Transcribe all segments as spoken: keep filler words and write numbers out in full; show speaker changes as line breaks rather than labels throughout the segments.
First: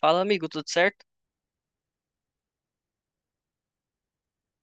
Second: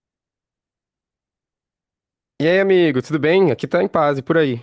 Fala, amigo, tudo certo?
E aí, amigo, tudo bem? Aqui tá em paz e por aí.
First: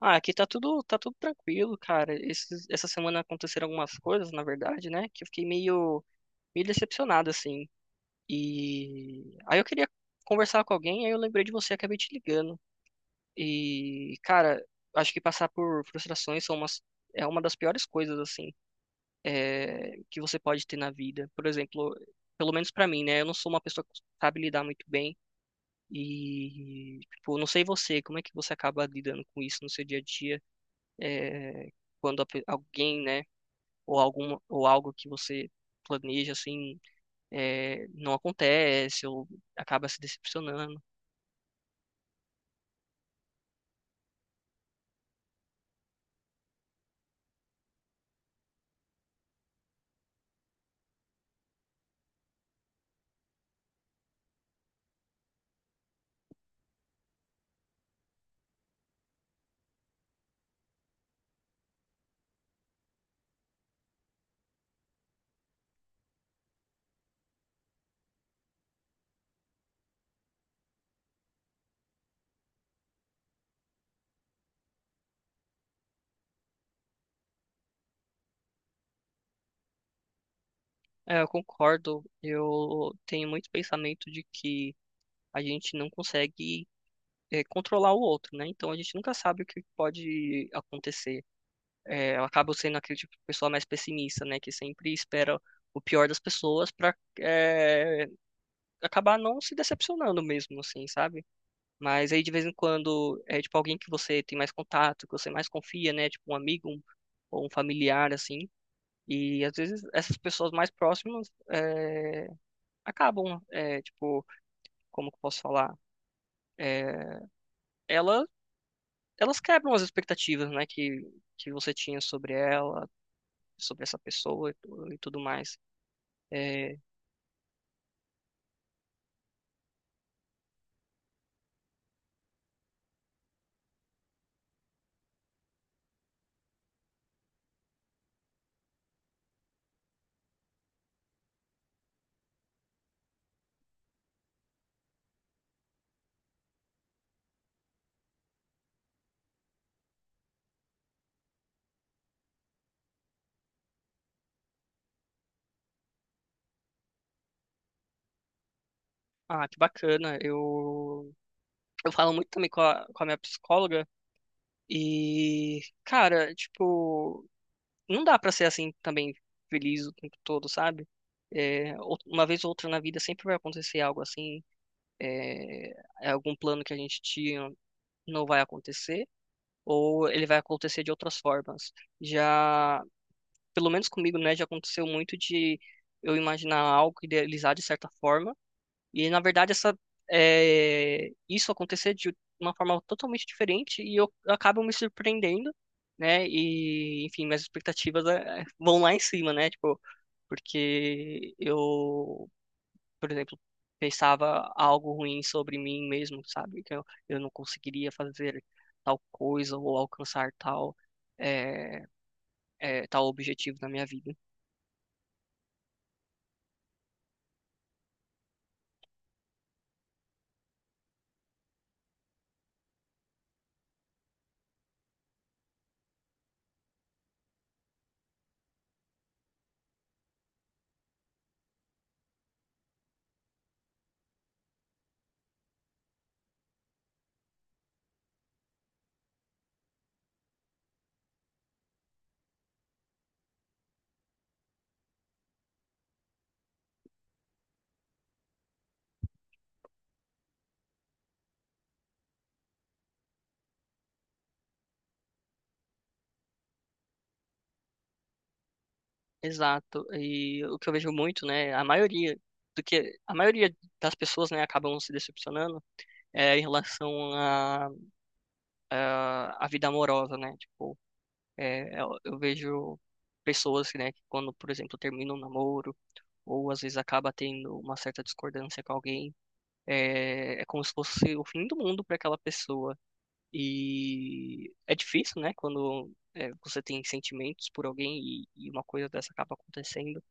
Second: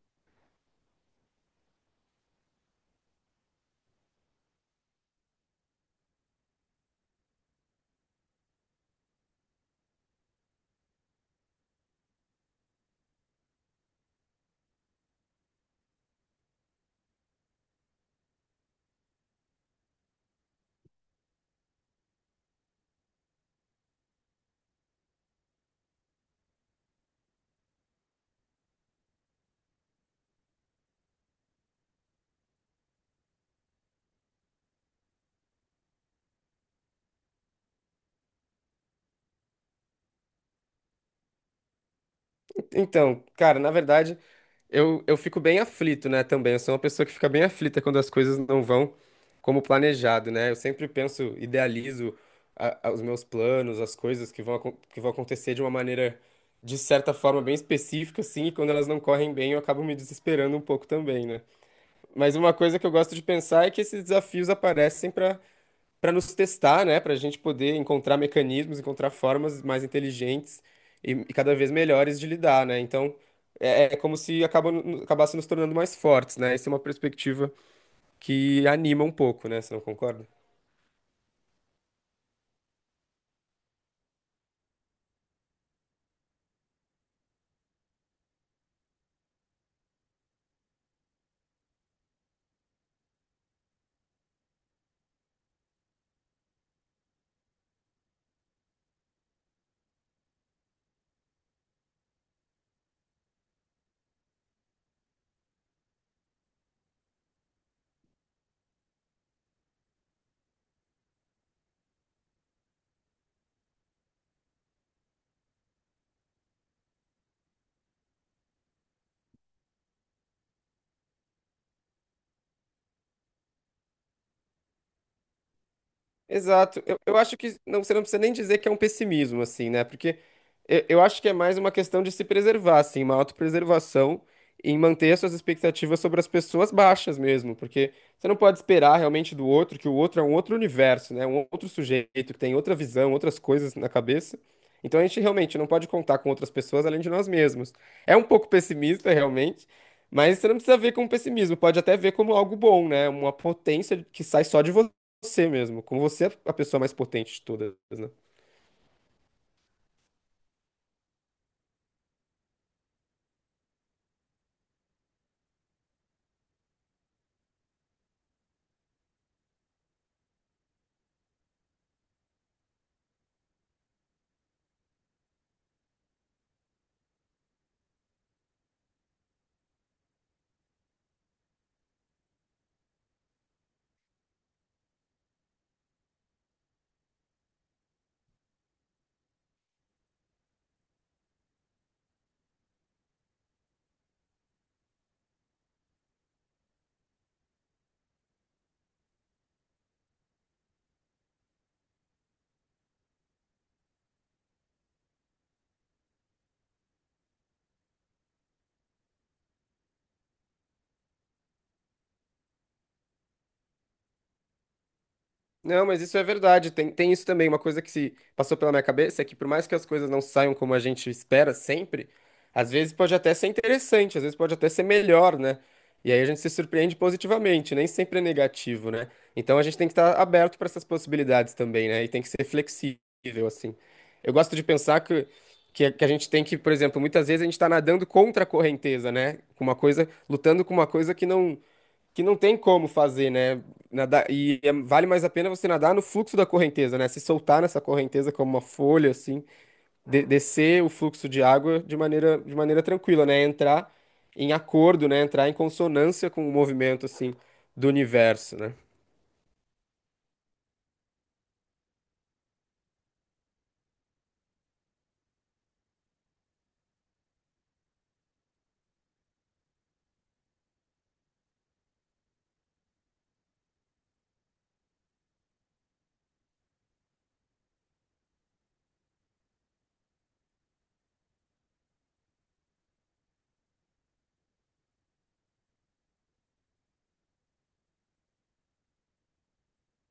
Ah, aqui tá tudo, tá tudo tranquilo, cara. Esses- essa semana aconteceram algumas coisas, na verdade, né? Que eu fiquei meio, meio decepcionado, assim. E aí eu queria conversar com alguém, aí eu lembrei de você, acabei te ligando. E, cara, acho que passar por frustrações são umas, é uma das piores coisas, assim, é, que você pode ter na vida. Por exemplo, pelo menos pra mim, né? Eu não sou uma pessoa que sabe lidar muito bem. E, tipo, não sei você, como é que você acaba lidando com isso no seu dia a dia? é, quando a pe- alguém, né, ou algum, ou algo que você planeja assim, é, não acontece ou acaba se decepcionando.
Então, cara, na verdade, eu, eu fico bem aflito, né, também. Eu sou uma pessoa que fica bem aflita quando as coisas não vão como planejado, né? Eu sempre penso, idealizo a- a- os meus planos, as coisas que vão, acon- que vão acontecer de uma maneira, de certa forma, bem específica, assim, e quando elas não correm bem, eu acabo me desesperando um pouco também, né? Mas uma coisa que eu gosto de pensar é que esses desafios aparecem para nos testar, né? Para a gente poder encontrar mecanismos, encontrar formas mais inteligentes e, e cada vez melhores de lidar, né? Então é, é como se acaba, acabasse nos tornando mais fortes, né? Essa é uma perspectiva que anima um pouco, né? Você não concorda?
É, eu concordo. Eu tenho muito pensamento de que a gente não consegue é, controlar o outro, né? Então a gente nunca sabe o que pode acontecer. É, eu acabo sendo aquele tipo de pessoa mais pessimista, né, que sempre espera o pior das pessoas para acabar não se decepcionando mesmo, assim, sabe? Mas aí de vez em quando é tipo alguém que você tem mais contato, que você mais confia, né? Tipo um amigo um- ou um familiar assim. E às vezes essas pessoas mais próximas é, acabam, é, tipo, como que eu posso falar? É, ela, elas quebram as expectativas, né? Que, que você tinha sobre ela, sobre essa pessoa e, tu- e tudo mais. É,
Exato. Eu, eu acho que não, você não precisa nem dizer que é um pessimismo, assim, né? Porque eu, eu acho que é mais uma questão de se preservar, assim, uma autopreservação em manter as suas expectativas sobre as pessoas baixas mesmo. Porque você não pode esperar realmente do outro, que o outro é um outro universo, né? Um outro sujeito que tem outra visão, outras coisas na cabeça. Então a gente realmente não pode contar com outras pessoas além de nós mesmos. É um pouco pessimista, realmente. Mas você não precisa ver como pessimismo, pode até ver como algo bom, né? Uma potência que sai só de você mesmo, como você é a pessoa mais potente de todas, né?
ah, que bacana. Eu, eu falo muito também com a, com a minha psicóloga. E, cara, tipo, não dá pra ser assim também feliz o tempo todo, sabe? É, ou- uma vez ou outra na vida sempre vai acontecer algo assim, é, é algum plano que a gente tinha não vai acontecer, ou ele vai acontecer de outras formas. Já, pelo menos comigo, né, já aconteceu muito de eu imaginar algo, idealizar de certa forma, e na verdade essa é, isso acontecer de uma forma totalmente diferente e eu acabo me surpreendendo, né? E enfim, minhas expectativas é, vão lá em cima, né? Tipo, porque eu, por exemplo, pensava algo ruim sobre mim mesmo, sabe? Que eu, eu não conseguiria fazer tal coisa ou alcançar tal é, é, tal objetivo na minha vida.
Não, mas isso é verdade, tem, tem isso também. Uma coisa que se passou pela minha cabeça é que por mais que as coisas não saiam como a gente espera sempre, às vezes pode até ser interessante, às vezes pode até ser melhor, né? E aí a gente se surpreende positivamente, nem sempre é negativo, né? Então a gente tem que estar aberto para essas possibilidades também, né? E tem que ser flexível, assim. Eu gosto de pensar que, que, que a gente tem que, por exemplo, muitas vezes a gente está nadando contra a correnteza, né? Com uma coisa, lutando com uma coisa que não que não tem como fazer, né? Nadar, e é- vale mais a pena você nadar no fluxo da correnteza, né? Se soltar nessa correnteza como uma folha, assim, de- descer o fluxo de água de maneira, de maneira tranquila, né? Entrar em acordo, né? Entrar em consonância com o movimento, assim, do universo, né?
Exato. E o que eu vejo muito, né, a maioria do que a maioria das pessoas, né, acabam se decepcionando é em relação à à à vida amorosa, né? Tipo, é, eu, eu vejo pessoas, né, que quando, por exemplo, terminam um namoro ou às vezes acaba tendo uma certa discordância com alguém, é, é como se fosse o fim do mundo para aquela pessoa. E é difícil, né, quando é, você tem sentimentos por alguém e, e uma coisa dessa acaba acontecendo.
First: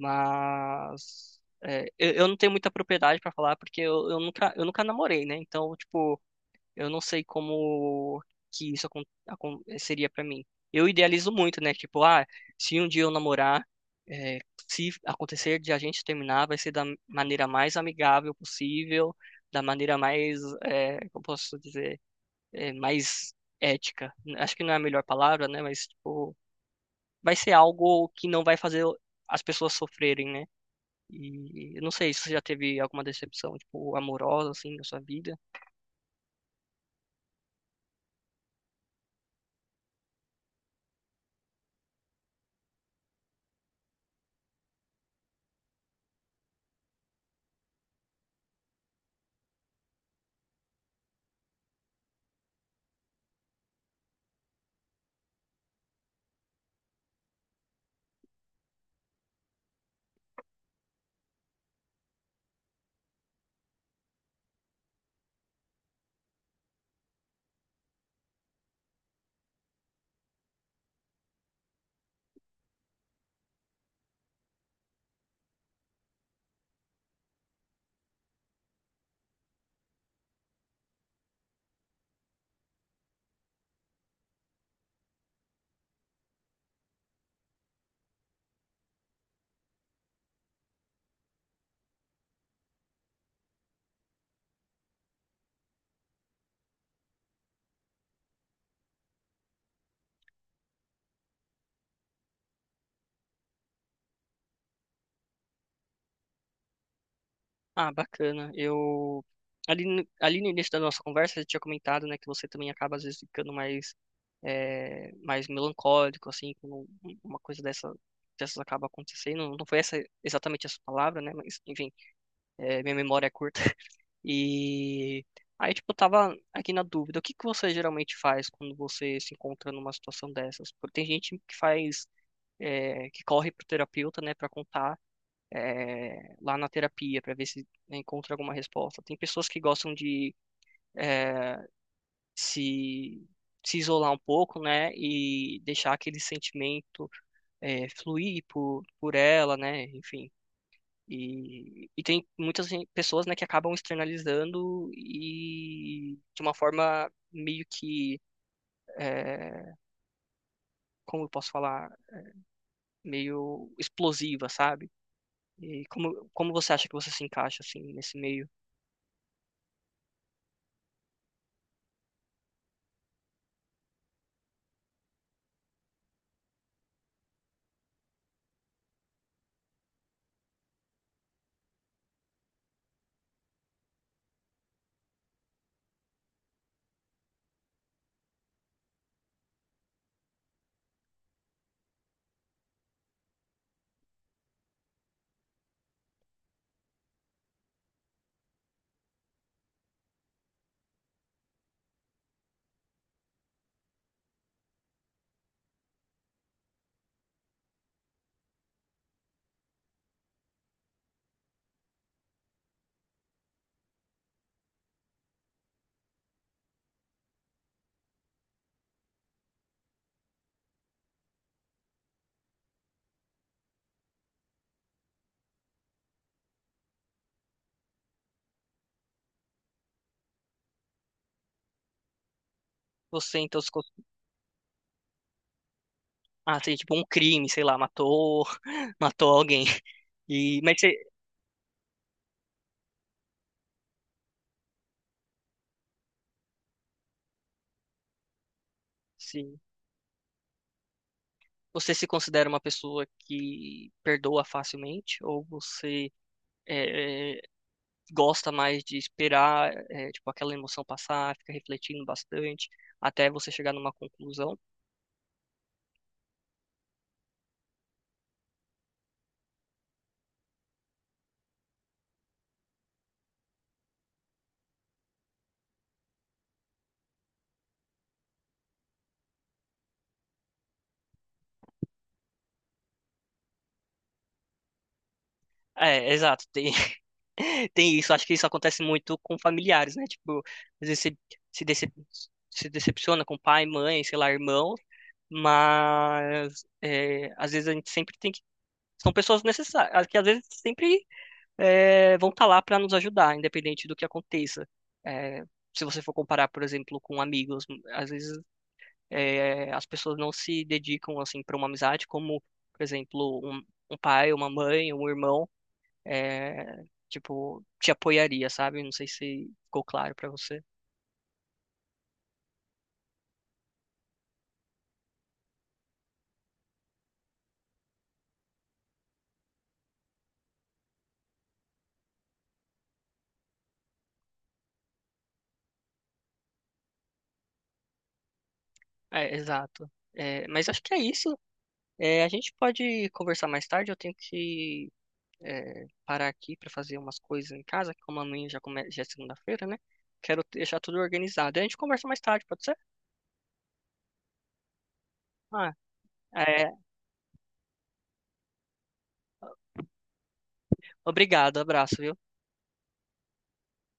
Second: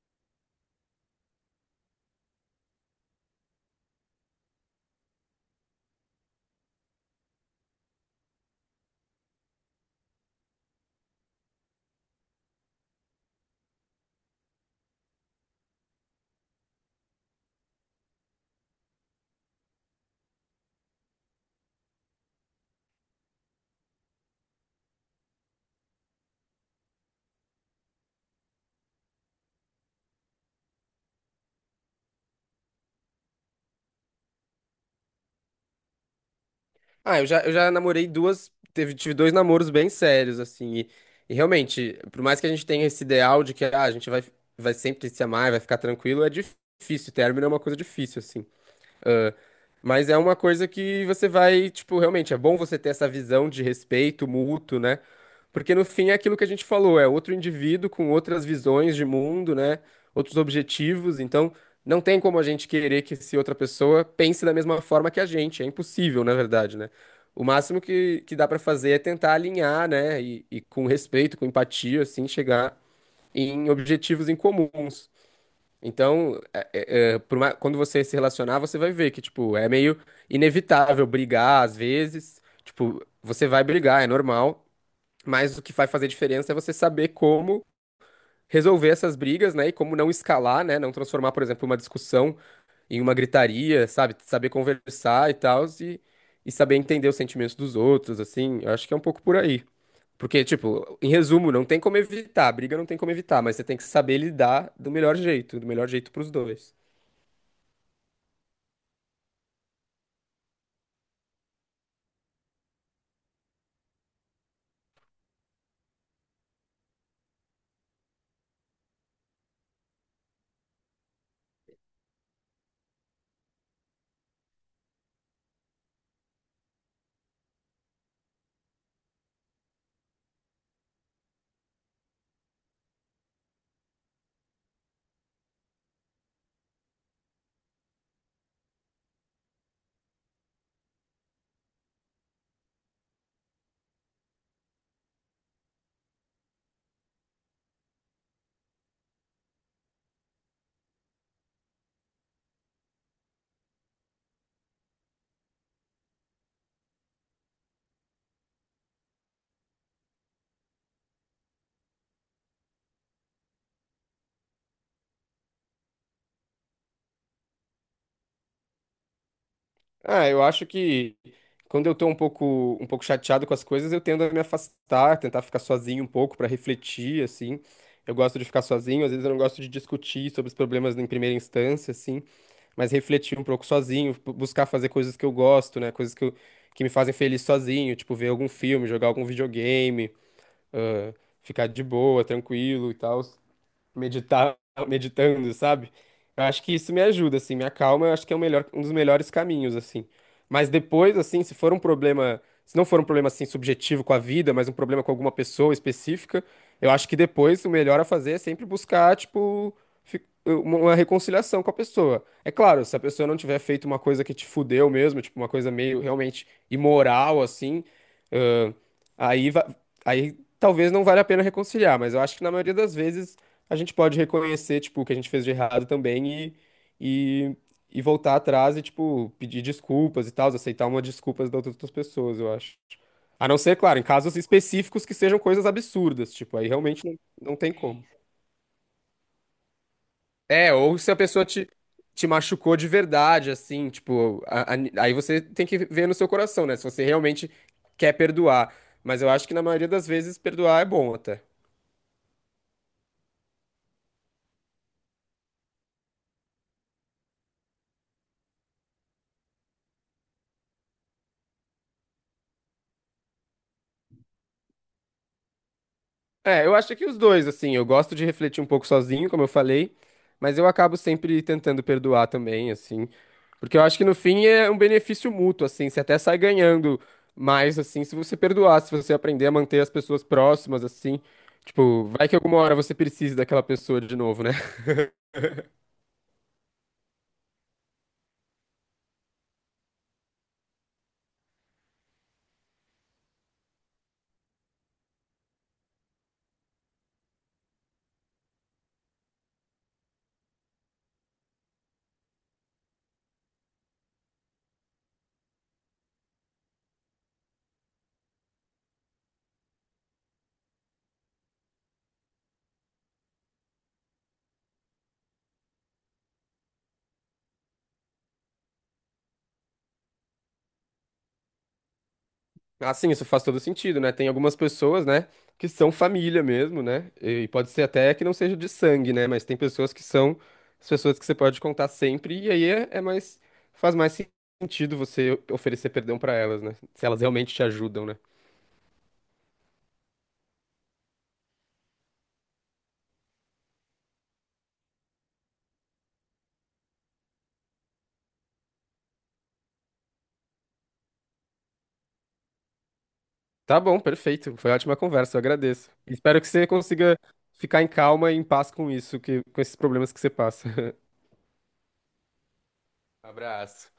Mas é, eu, eu não tenho muita propriedade pra falar porque eu, eu nunca eu nunca namorei, né? Então, tipo, eu não sei como que isso acon- acon- é, seria pra mim. Eu idealizo muito, né? Tipo, ah, se um dia eu namorar, é, se acontecer de a gente terminar, vai ser da maneira mais amigável possível, da maneira mais, é, como posso dizer, é, mais ética. Acho que não é a melhor palavra, né? Mas, tipo, vai ser algo que não vai fazer as pessoas sofrerem, né? E eu não sei se você já teve alguma decepção, tipo, amorosa, assim, na sua vida.
Ah, eu já, eu já namorei duas, teve, tive dois namoros bem sérios, assim, e, e realmente, por mais que a gente tenha esse ideal de que ah, a gente vai, vai sempre se amar, vai ficar tranquilo, é difícil, término é uma coisa difícil, assim. Ah, mas é uma coisa que você vai, tipo, realmente é bom você ter essa visão de respeito mútuo, né? Porque no fim é aquilo que a gente falou, é outro indivíduo com outras visões de mundo, né? Outros objetivos, então não tem como a gente querer que se outra pessoa pense da mesma forma que a gente, é impossível, na verdade, né? O máximo que, que dá pra fazer é tentar alinhar, né? E, e com respeito, com empatia, assim, chegar em objetivos em comuns. Então, é, por mais- quando você se relacionar, você vai ver que, tipo, é meio inevitável brigar às vezes. Tipo, você vai brigar, é normal. Mas o que vai fazer diferença é você saber como resolver essas brigas, né? E como não escalar, né? Não transformar, por exemplo, uma discussão em uma gritaria, sabe? Saber conversar e tal, e, e saber entender os sentimentos dos outros, assim. Eu acho que é um pouco por aí. Porque, tipo, em resumo, não tem como evitar, briga não tem como evitar, mas você tem que saber lidar do melhor jeito, do melhor jeito pros dois.
Ah, bacana. Eu. Ali, no- ali no início da nossa conversa, você tinha comentado, né, que você também acaba, às vezes, ficando mais, é, mais melancólico, assim, quando um, uma coisa dessa, dessas acaba acontecendo. Não foi essa exatamente essa palavra, né, mas, enfim, é, minha memória é curta. E. Aí, tipo, eu tava aqui na dúvida, o que que você geralmente faz quando você se encontra numa situação dessas? Porque tem gente que faz é, que corre para o terapeuta, né, para contar é, lá na terapia, para ver se encontra alguma resposta. Tem pessoas que gostam de é, se se isolar um pouco, né, e deixar aquele sentimento é, fluir por, por ela, né, enfim. E, e tem muitas gen- pessoas, né, que acabam externalizando e de uma forma meio que, é, como eu posso falar, meio explosiva, sabe? E como, como você acha que você se encaixa, assim, nesse meio?
Ah, eu acho que quando eu tô um pouco, um pouco chateado com as coisas, eu tendo a me afastar, tentar ficar sozinho um pouco pra refletir, assim. Eu gosto de ficar sozinho, às vezes eu não gosto de discutir sobre os problemas em primeira instância, assim, mas refletir um pouco sozinho, bu- buscar fazer coisas que eu gosto, né? Coisas que, eu- que me fazem feliz sozinho, tipo ver algum filme, jogar algum videogame, ah, ficar de boa, tranquilo e tal meditar, meditando, sabe? Eu acho que isso me ajuda, assim, me acalma, eu acho que é o melhor, um dos melhores caminhos, assim. Mas depois, assim, se for um problema, se não for um problema, assim, subjetivo com a vida, mas um problema com alguma pessoa específica, eu acho que depois o melhor a fazer é sempre buscar, tipo, fi- uma uma reconciliação com a pessoa. É claro, se a pessoa não tiver feito uma coisa que te fudeu mesmo, tipo, uma coisa meio realmente imoral, assim, ãh, aí, va- aí talvez não valha a pena reconciliar, mas eu acho que na maioria das vezes a gente pode reconhecer, tipo, o que a gente fez de errado também e, e, e voltar atrás e, tipo, pedir desculpas e tal, aceitar uma desculpas das outras pessoas, eu acho.
Você,
A não
então, se...
ser,
co-
claro, em casos específicos que sejam coisas absurdas, tipo,
Ah,
aí
seria tipo um
realmente não,
crime,
não
sei
tem
lá,
como.
matou, matou alguém. E,
É,
mas você,
ou se a pessoa te, te machucou de verdade, assim, tipo, a- a- aí você tem que ver no seu coração, né? Se você realmente quer perdoar. Mas eu acho que
sim,
na maioria das vezes perdoar é bom até.
você se considera uma pessoa que perdoa facilmente? Ou você é, é, gosta mais de esperar, é, tipo, aquela emoção passar, fica refletindo bastante, até você chegar numa conclusão?
É, eu acho que os dois, assim, eu gosto de refletir um pouco sozinho, como eu falei, mas eu acabo sempre tentando perdoar também, assim, porque eu acho que no fim é um benefício mútuo, assim, você até sai ganhando mais, assim, se você perdoar, se você aprender a manter as pessoas próximas, assim, tipo, vai que alguma hora você precisa daquela pessoa de novo, né?
É, exato, tem, tem isso. Acho que isso acontece muito com familiares, né? Tipo, às vezes você se, dece- se decepciona com pai, mãe, sei lá, irmão, mas é, às vezes a gente sempre tem que. São pessoas necessárias, que às vezes sempre é, vão estar lá para nos ajudar, independente do que aconteça. É, se você for comparar, por exemplo, com amigos, às vezes é, as pessoas não se dedicam assim para uma amizade, como, por exemplo, um, um pai, uma mãe, um irmão é, tipo, te apoiaria, sabe? Não sei se ficou claro pra você.
Ah, sim, isso faz todo sentido, né? Tem algumas pessoas, né, que são família mesmo, né? E pode ser até que não seja de sangue, né? Mas tem pessoas que são as pessoas que você pode contar sempre, e aí é, é mais, faz mais sentido você oferecer perdão pra elas, né? Se elas realmente te ajudam, né?
É, exato. É, mas acho que é isso. É, a gente pode conversar mais tarde. Eu tenho que é, parar aqui para fazer umas coisas em casa, que como amanhã já, come... já é segunda-feira, né? Quero deixar tudo organizado. E a gente conversa mais tarde, pode ser?
Tá bom, perfeito. Foi ótima conversa, eu
Ah,
agradeço. Espero que você
é,
consiga ficar em calma e em paz com isso, que, com esses problemas que você passa.
obrigado, abraço, viu?
Abraço.